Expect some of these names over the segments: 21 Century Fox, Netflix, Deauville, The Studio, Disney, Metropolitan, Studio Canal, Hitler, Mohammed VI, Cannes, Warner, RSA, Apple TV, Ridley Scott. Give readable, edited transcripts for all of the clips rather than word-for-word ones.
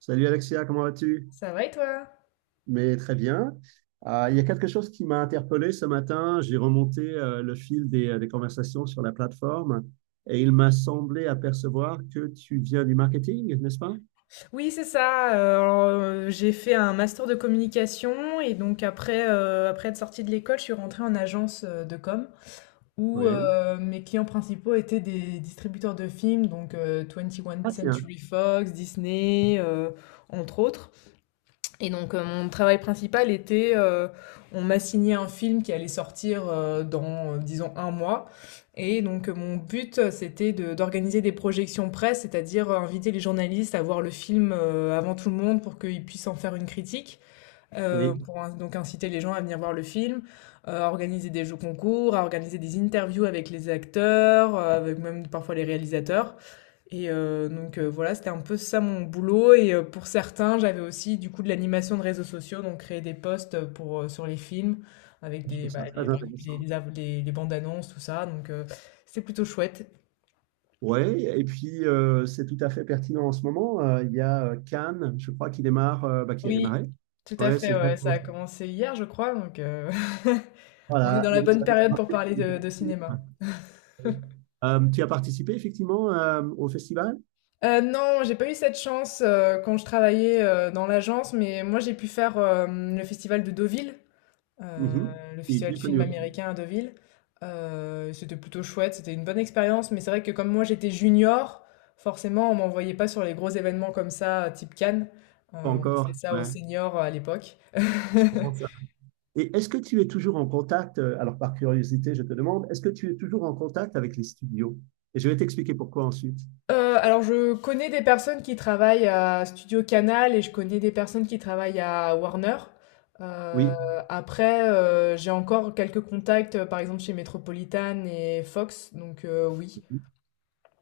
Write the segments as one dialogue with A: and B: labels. A: Salut Alexia, comment vas-tu?
B: Ça va et toi?
A: Mais très bien. Il y a quelque chose qui m'a interpellé ce matin. J'ai remonté le fil des conversations sur la plateforme et il m'a semblé apercevoir que tu viens du marketing, n'est-ce pas?
B: Oui, c'est ça. J'ai fait un master de communication et donc après, après être sortie de l'école, je suis rentrée en agence de com où
A: Oui.
B: mes clients principaux étaient des distributeurs de films, donc 21
A: Ah tiens,
B: Century Fox, Disney, entre autres. Et donc mon travail principal était, on m'a signé un film qui allait sortir disons, un mois. Et donc mon but, c'était d'organiser des projections presse, c'est-à-dire inviter les journalistes à voir le film avant tout le monde pour qu'ils puissent en faire une critique,
A: oui.
B: donc inciter les gens à venir voir le film, à organiser des jeux concours, à organiser des interviews avec les acteurs, avec même parfois les réalisateurs. Voilà, c'était un peu ça mon boulot et pour certains, j'avais aussi du coup de l'animation de réseaux sociaux, donc créer des posts, pour, sur les films avec
A: Je trouve
B: des,
A: ça
B: bah, les
A: très
B: par exemple
A: intéressant.
B: les av les bandes annonces, tout ça, c'était plutôt chouette.
A: Oui, et puis c'est tout à fait pertinent en ce moment. Il y a Cannes, je crois, qui démarre, bah, qui a
B: Oui,
A: démarré.
B: tout à
A: Oui, c'est
B: fait, ouais, ça
A: exactement
B: a
A: ça.
B: commencé hier, je crois, on est dans
A: Voilà,
B: la
A: donc
B: bonne
A: ça a
B: période pour
A: démarré.
B: parler de cinéma.
A: Tu as participé effectivement au festival?
B: Non, j'ai pas eu cette chance, quand je travaillais, dans l'agence, mais moi j'ai pu faire, le festival de Deauville. Heu,
A: Mhm.
B: le
A: Qui est
B: festival
A: bien
B: du film
A: connu aussi.
B: américain à Deauville. C'était plutôt chouette, c'était une bonne expérience, mais c'est vrai que comme moi j'étais junior, forcément on m'envoyait pas sur les gros événements comme ça, type Cannes.
A: Pas
B: On faisait
A: encore,
B: ça aux
A: ouais.
B: seniors à l'époque.
A: Je comprends ça. Et est-ce que tu es toujours en contact, alors par curiosité, je te demande, est-ce que tu es toujours en contact avec les studios? Et je vais t'expliquer pourquoi ensuite.
B: Alors je connais des personnes qui travaillent à Studio Canal et je connais des personnes qui travaillent à Warner.
A: Oui.
B: Heu, après, j'ai encore quelques contacts, par exemple chez Metropolitan et Fox, oui.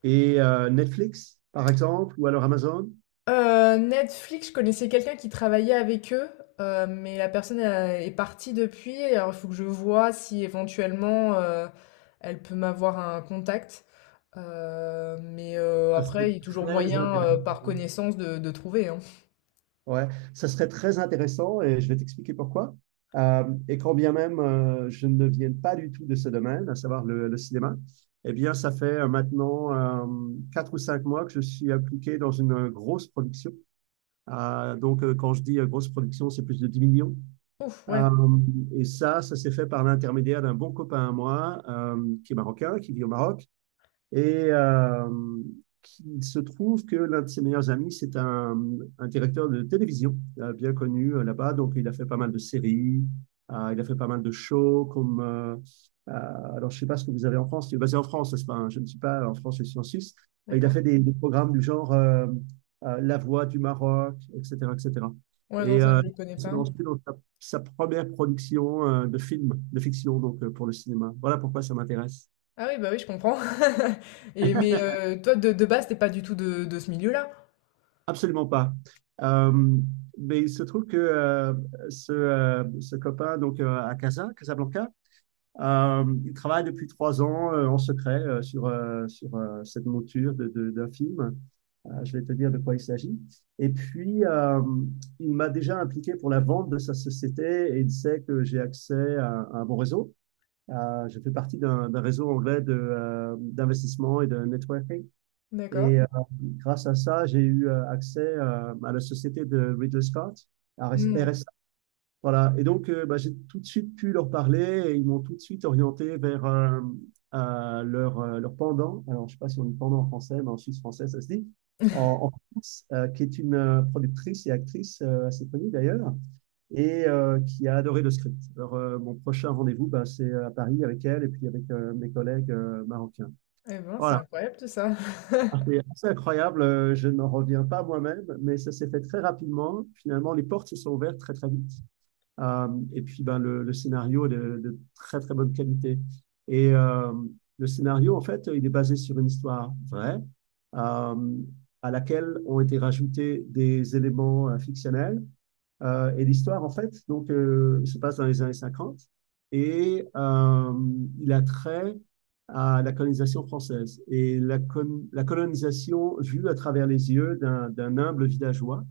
A: Et Netflix, par exemple, ou alors Amazon?
B: Netflix, je connaissais quelqu'un qui travaillait avec eux, mais la personne a est partie depuis. Alors il faut que je vois si éventuellement, elle peut m'avoir un contact. Mais
A: Ça,
B: après,
A: c'est
B: il y a toujours
A: très
B: moyen,
A: intéressant.
B: par connaissance de trouver, hein.
A: Ouais, ça serait très intéressant et je vais t'expliquer pourquoi. Et quand bien même je ne viens pas du tout de ce domaine, à savoir le cinéma, eh bien, ça fait maintenant 4 ou 5 mois que je suis impliqué dans une grosse production. Donc, quand je dis grosse production, c'est plus de 10 millions.
B: Ouf, ouais,
A: Euh, et ça s'est fait par l'intermédiaire d'un bon copain à moi qui est marocain, qui vit au Maroc et euh, il se trouve que l'un de ses meilleurs amis, c'est un directeur de télévision bien connu là-bas. Donc, il a fait pas mal de séries, il a fait pas mal de shows comme. Euh, alors, je ne sais pas ce que vous avez en France. Il est basé en France, n'est-ce pas? Hein, je ne suis pas en France, je suis en Suisse. Il a
B: d'accord.
A: fait des programmes du genre La Voix du Maroc, etc., etc. Et cetera.
B: Ouais, non,
A: Et
B: ça, je le connais
A: il se
B: pas.
A: lance dans sa première production de film, de fiction, donc pour le cinéma. Voilà pourquoi ça m'intéresse.
B: Ah oui, bah oui, je comprends. Et mais toi, de base, t'es pas du tout de ce milieu-là?
A: Absolument pas. Euh, mais il se trouve que ce copain donc à Casa, Casablanca, il travaille depuis 3 ans en secret sur, sur cette monture d'un film. Je vais te dire de quoi il s'agit. Et puis, il m'a déjà impliqué pour la vente de sa société et il sait que j'ai accès à un bon réseau. Je fais partie d'un réseau anglais d'investissement et de networking et
B: D'accord.
A: grâce à ça, j'ai eu accès à la société de Ridley Scott,
B: Mmh.
A: RSA. Voilà. Et donc, bah, j'ai tout de suite pu leur parler et ils m'ont tout de suite orienté vers leur pendant. Alors, je ne sais pas si on dit pendant en français, mais en suisse français, ça se dit. En France, qui est une productrice et actrice assez connue d'ailleurs, et qui a adoré le script. Alors, mon prochain rendez-vous, bah, c'est à Paris avec elle et puis avec mes collègues marocains.
B: Et ben, c'est
A: Voilà.
B: incroyable tout ça.
A: Ah, c'est assez incroyable, je n'en reviens pas moi-même, mais ça s'est fait très rapidement. Finalement, les portes se sont ouvertes très très vite. Et puis, ben, le scénario est de très très bonne qualité. Et le scénario, en fait, il est basé sur une histoire vraie, euh, à laquelle ont été rajoutés des éléments fictionnels et l'histoire, en fait, donc, se passe dans les années 50 et il a trait à la colonisation française et la colonisation vue à travers les yeux d'un humble villageois,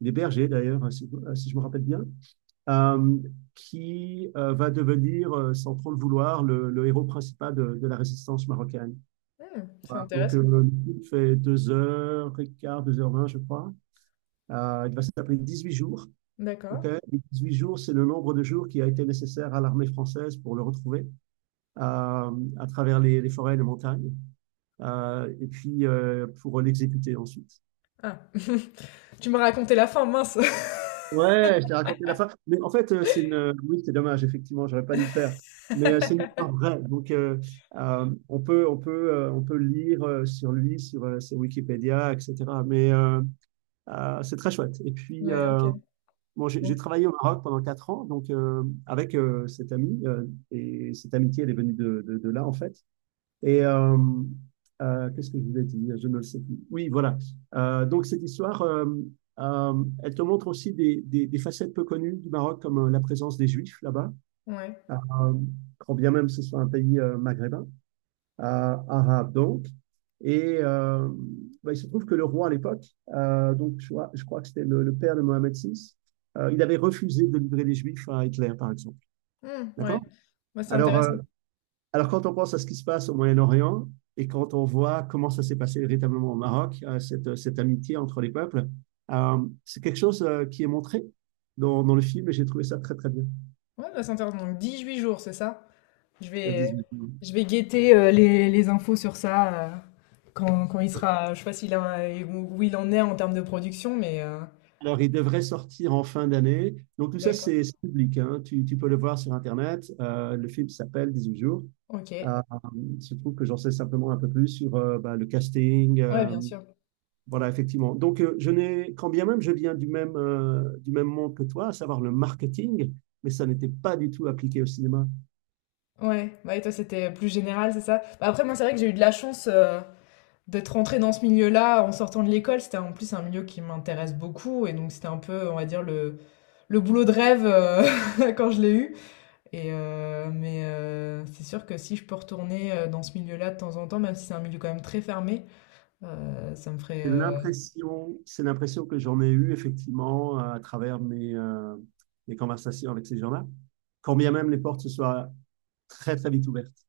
A: des bergers d'ailleurs, hein, si je me rappelle bien, euh, qui va devenir, sans trop le vouloir, le héros principal de la résistance marocaine.
B: Mmh, c'est
A: Voilà. Donc,
B: intéressant.
A: le fait deux heures et quart, deux heures vingt, je crois. Il va s'appeler 8 jours.
B: D'accord.
A: Okay. 18 jours, c'est le nombre de jours qui a été nécessaire à l'armée française pour le retrouver à travers les forêts et les montagnes, et puis pour l'exécuter ensuite.
B: Ah. Tu me racontais la fin, mince.
A: Ouais, je t'ai raconté la fin. Mais en fait, c'est oui, c'est dommage, effectivement, j'aurais pas dû le faire. Mais c'est une histoire vraie. Donc, on peut lire sur lui, sur Wikipédia, etc. Mais c'est très chouette. Et puis,
B: Mais OK.
A: bon, j'ai
B: Mmh.
A: j'ai travaillé au Maroc pendant 4 ans, donc avec cet ami, et cette amitié, elle est venue de là, en fait. Et qu'est-ce que je voulais dire? Je ne le sais plus. Oui, voilà. Donc, cette histoire, elle te montre aussi des facettes peu connues du Maroc, comme la présence des Juifs là-bas,
B: Ouais.
A: euh, quand bien même ce soit un pays maghrébin à donc. Et bah, il se trouve que le roi à l'époque, donc je crois que c'était père de Mohammed VI, il avait refusé de livrer les Juifs à Hitler, par exemple.
B: Mmh, ouais.
A: D'accord.
B: Bah, c'est
A: alors,
B: intéressant.
A: euh, alors, quand on pense à ce qui se passe au Moyen-Orient et quand on voit comment ça s'est passé véritablement au Maroc, amitié entre les peuples, euh, c'est quelque chose qui est montré dans le film et j'ai trouvé ça très, très bien.
B: Ouais, bah, c'est intéressant. Donc dix-huit jours, c'est ça? Je vais,
A: 18.
B: je vais guetter les infos sur ça quand, quand il sera. Je sais pas s'il a, où où il en est en termes de production, mais
A: Alors, il devrait sortir en fin d'année. Donc, tout ça,
B: d'accord.
A: c'est public, hein. Tu peux le voir sur Internet. Le film s'appelle 18 jours.
B: Ok.
A: Euh, il se trouve que j'en sais simplement un peu plus sur bah, le casting.
B: Ouais, bien sûr.
A: Voilà, effectivement. Donc, je n'ai, quand bien même je viens du même monde que toi, à savoir le marketing, mais ça n'était pas du tout appliqué au cinéma.
B: Ouais. Bah, et toi, c'était plus général, c'est ça? Bah, après, moi, c'est vrai que j'ai eu de la chance. D'être rentrée dans ce milieu-là en sortant de l'école, c'était en plus un milieu qui m'intéresse beaucoup et donc c'était un peu, on va dire, le boulot de rêve quand je l'ai eu. Mais c'est sûr que si je peux retourner dans ce milieu-là de temps en temps, même si c'est un milieu quand même très fermé, ça me ferait,
A: C'est l'impression, c'est l'impression que j'en ai eue, effectivement, à travers mes conversations avec ces gens-là, quand bien même les portes se soient très, très vite ouvertes.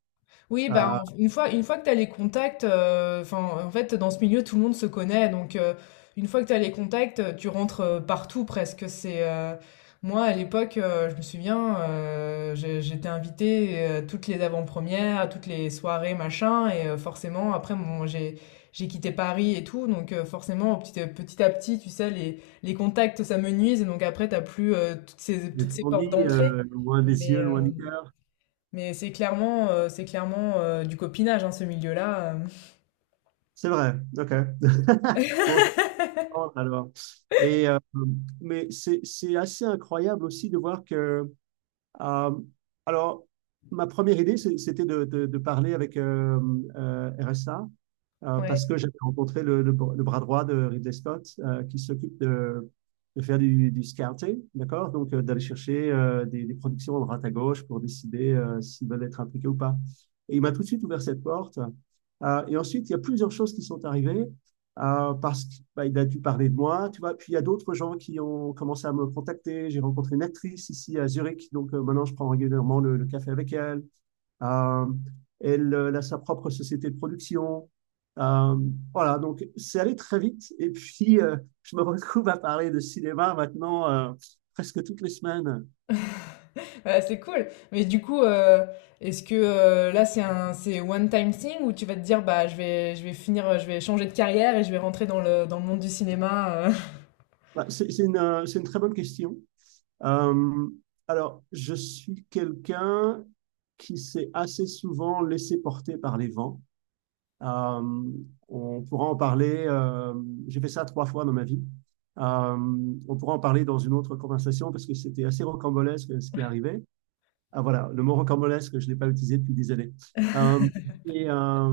B: Oui, bah,
A: Ah,
B: une fois que tu as les contacts, enfin, en fait, dans ce milieu, tout le monde se connaît. Donc, une fois que tu as les contacts, tu rentres partout presque. Moi, à l'époque, je me souviens, j'étais invitée toutes les avant-premières, toutes les soirées, machin. Et forcément, après, bon, j'ai quitté Paris et tout. Donc, forcément, petit à petit, tu sais, les contacts, ça me nuise. Et donc, après, tu n'as plus
A: c'est
B: toutes
A: ce
B: ces
A: qu'on
B: portes
A: dit,
B: d'entrée.
A: loin des cieux,
B: Mais. euh,
A: loin du cœur.
B: mais c'est clairement du copinage, hein, ce milieu-là.
A: C'est vrai, ok. Bon, je vais alors. Et, mais c'est assez incroyable aussi de voir que Euh, alors, ma première idée, c'était parler avec RSA
B: Ouais,
A: parce que j'avais rencontré le bras droit de Ridley Scott qui s'occupe faire du scouting, d'accord. Donc, d'aller chercher productions de droite à gauche pour décider s'ils veulent être impliqués ou pas. Et il m'a tout de suite ouvert cette porte. Et ensuite, il y a plusieurs choses qui sont arrivées parce qu'il bah, a dû parler de moi, tu vois. Puis il y a d'autres gens qui ont commencé à me contacter. J'ai rencontré une actrice ici à Zurich, donc maintenant je prends régulièrement le café avec elle. Euh, Elle, elle a sa propre société de production. Euh, voilà, donc c'est allé très vite. Et puis je me retrouve à parler de cinéma maintenant presque toutes les semaines.
B: bah, c'est cool. Mais du coup, est-ce que là, c'est one time thing ou tu vas te dire, bah, je vais finir, je vais changer de carrière et je vais rentrer dans le monde du cinéma.
A: Bah, c'est une très bonne question. Euh, alors, je suis quelqu'un qui s'est assez souvent laissé porter par les vents. Euh, on pourra en parler. J'ai fait ça 3 fois dans ma vie. euh, on pourra en parler dans une autre conversation parce que c'était assez rocambolesque ce qui est arrivé. Ah, voilà, le mot rocambolesque, je ne l'ai pas utilisé depuis des années. Euh, et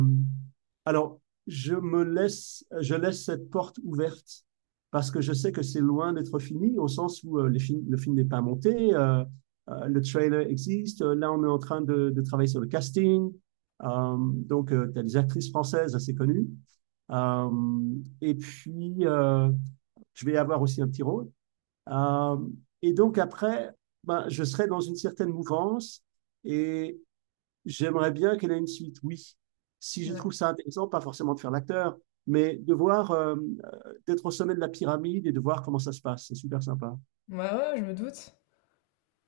A: alors, je laisse cette porte ouverte parce que je sais que c'est loin d'être fini, au sens où le film n'est pas monté, le trailer existe, là on est en train de travailler sur le casting. Euh, donc tu as des actrices françaises assez connues, Euh, et puis je vais avoir aussi un petit rôle, euh, et donc après, ben, je serais dans une certaine mouvance et j'aimerais bien qu'elle ait une suite, oui. Si je
B: Ouais.
A: trouve ça intéressant, pas forcément de faire l'acteur, mais de voir, d'être au sommet de la pyramide et de voir comment ça se passe, c'est super sympa.
B: Ouais, ouais, je me doute.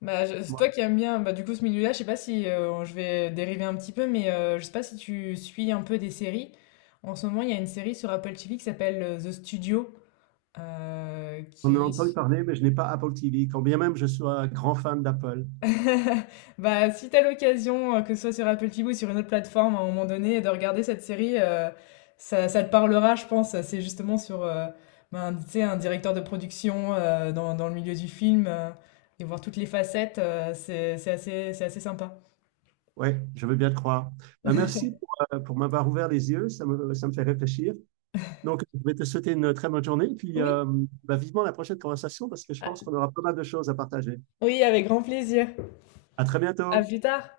B: Bah, c'est
A: Moi,
B: toi qui aimes bien, bah, du coup, ce milieu-là, je sais pas si je vais dériver un petit peu, mais je sais pas si tu suis un peu des séries. En ce moment, il y a une série sur Apple TV qui s'appelle The Studio,
A: on en a
B: qui
A: entendu
B: est
A: parler, mais je n'ai pas Apple TV, quand bien même je sois grand fan d'Apple.
B: Bah, si t'as l'occasion, que ce soit sur Apple TV ou sur une autre plateforme, à un moment donné, de regarder cette série, ça te parlera, je pense. C'est justement sur, ben, tu sais, un directeur de production, dans le milieu du film, et voir toutes les facettes, c'est assez sympa.
A: Ouais, je veux bien te croire. Ben, merci pour m'avoir ouvert les yeux, ça me fait réfléchir. Donc, je vais te souhaiter une très bonne journée, puis
B: Oui,
A: bah, vivement la prochaine conversation parce que je
B: a
A: pense qu'on aura pas mal de choses à partager.
B: oui, avec grand plaisir.
A: À très
B: À
A: bientôt.
B: plus tard.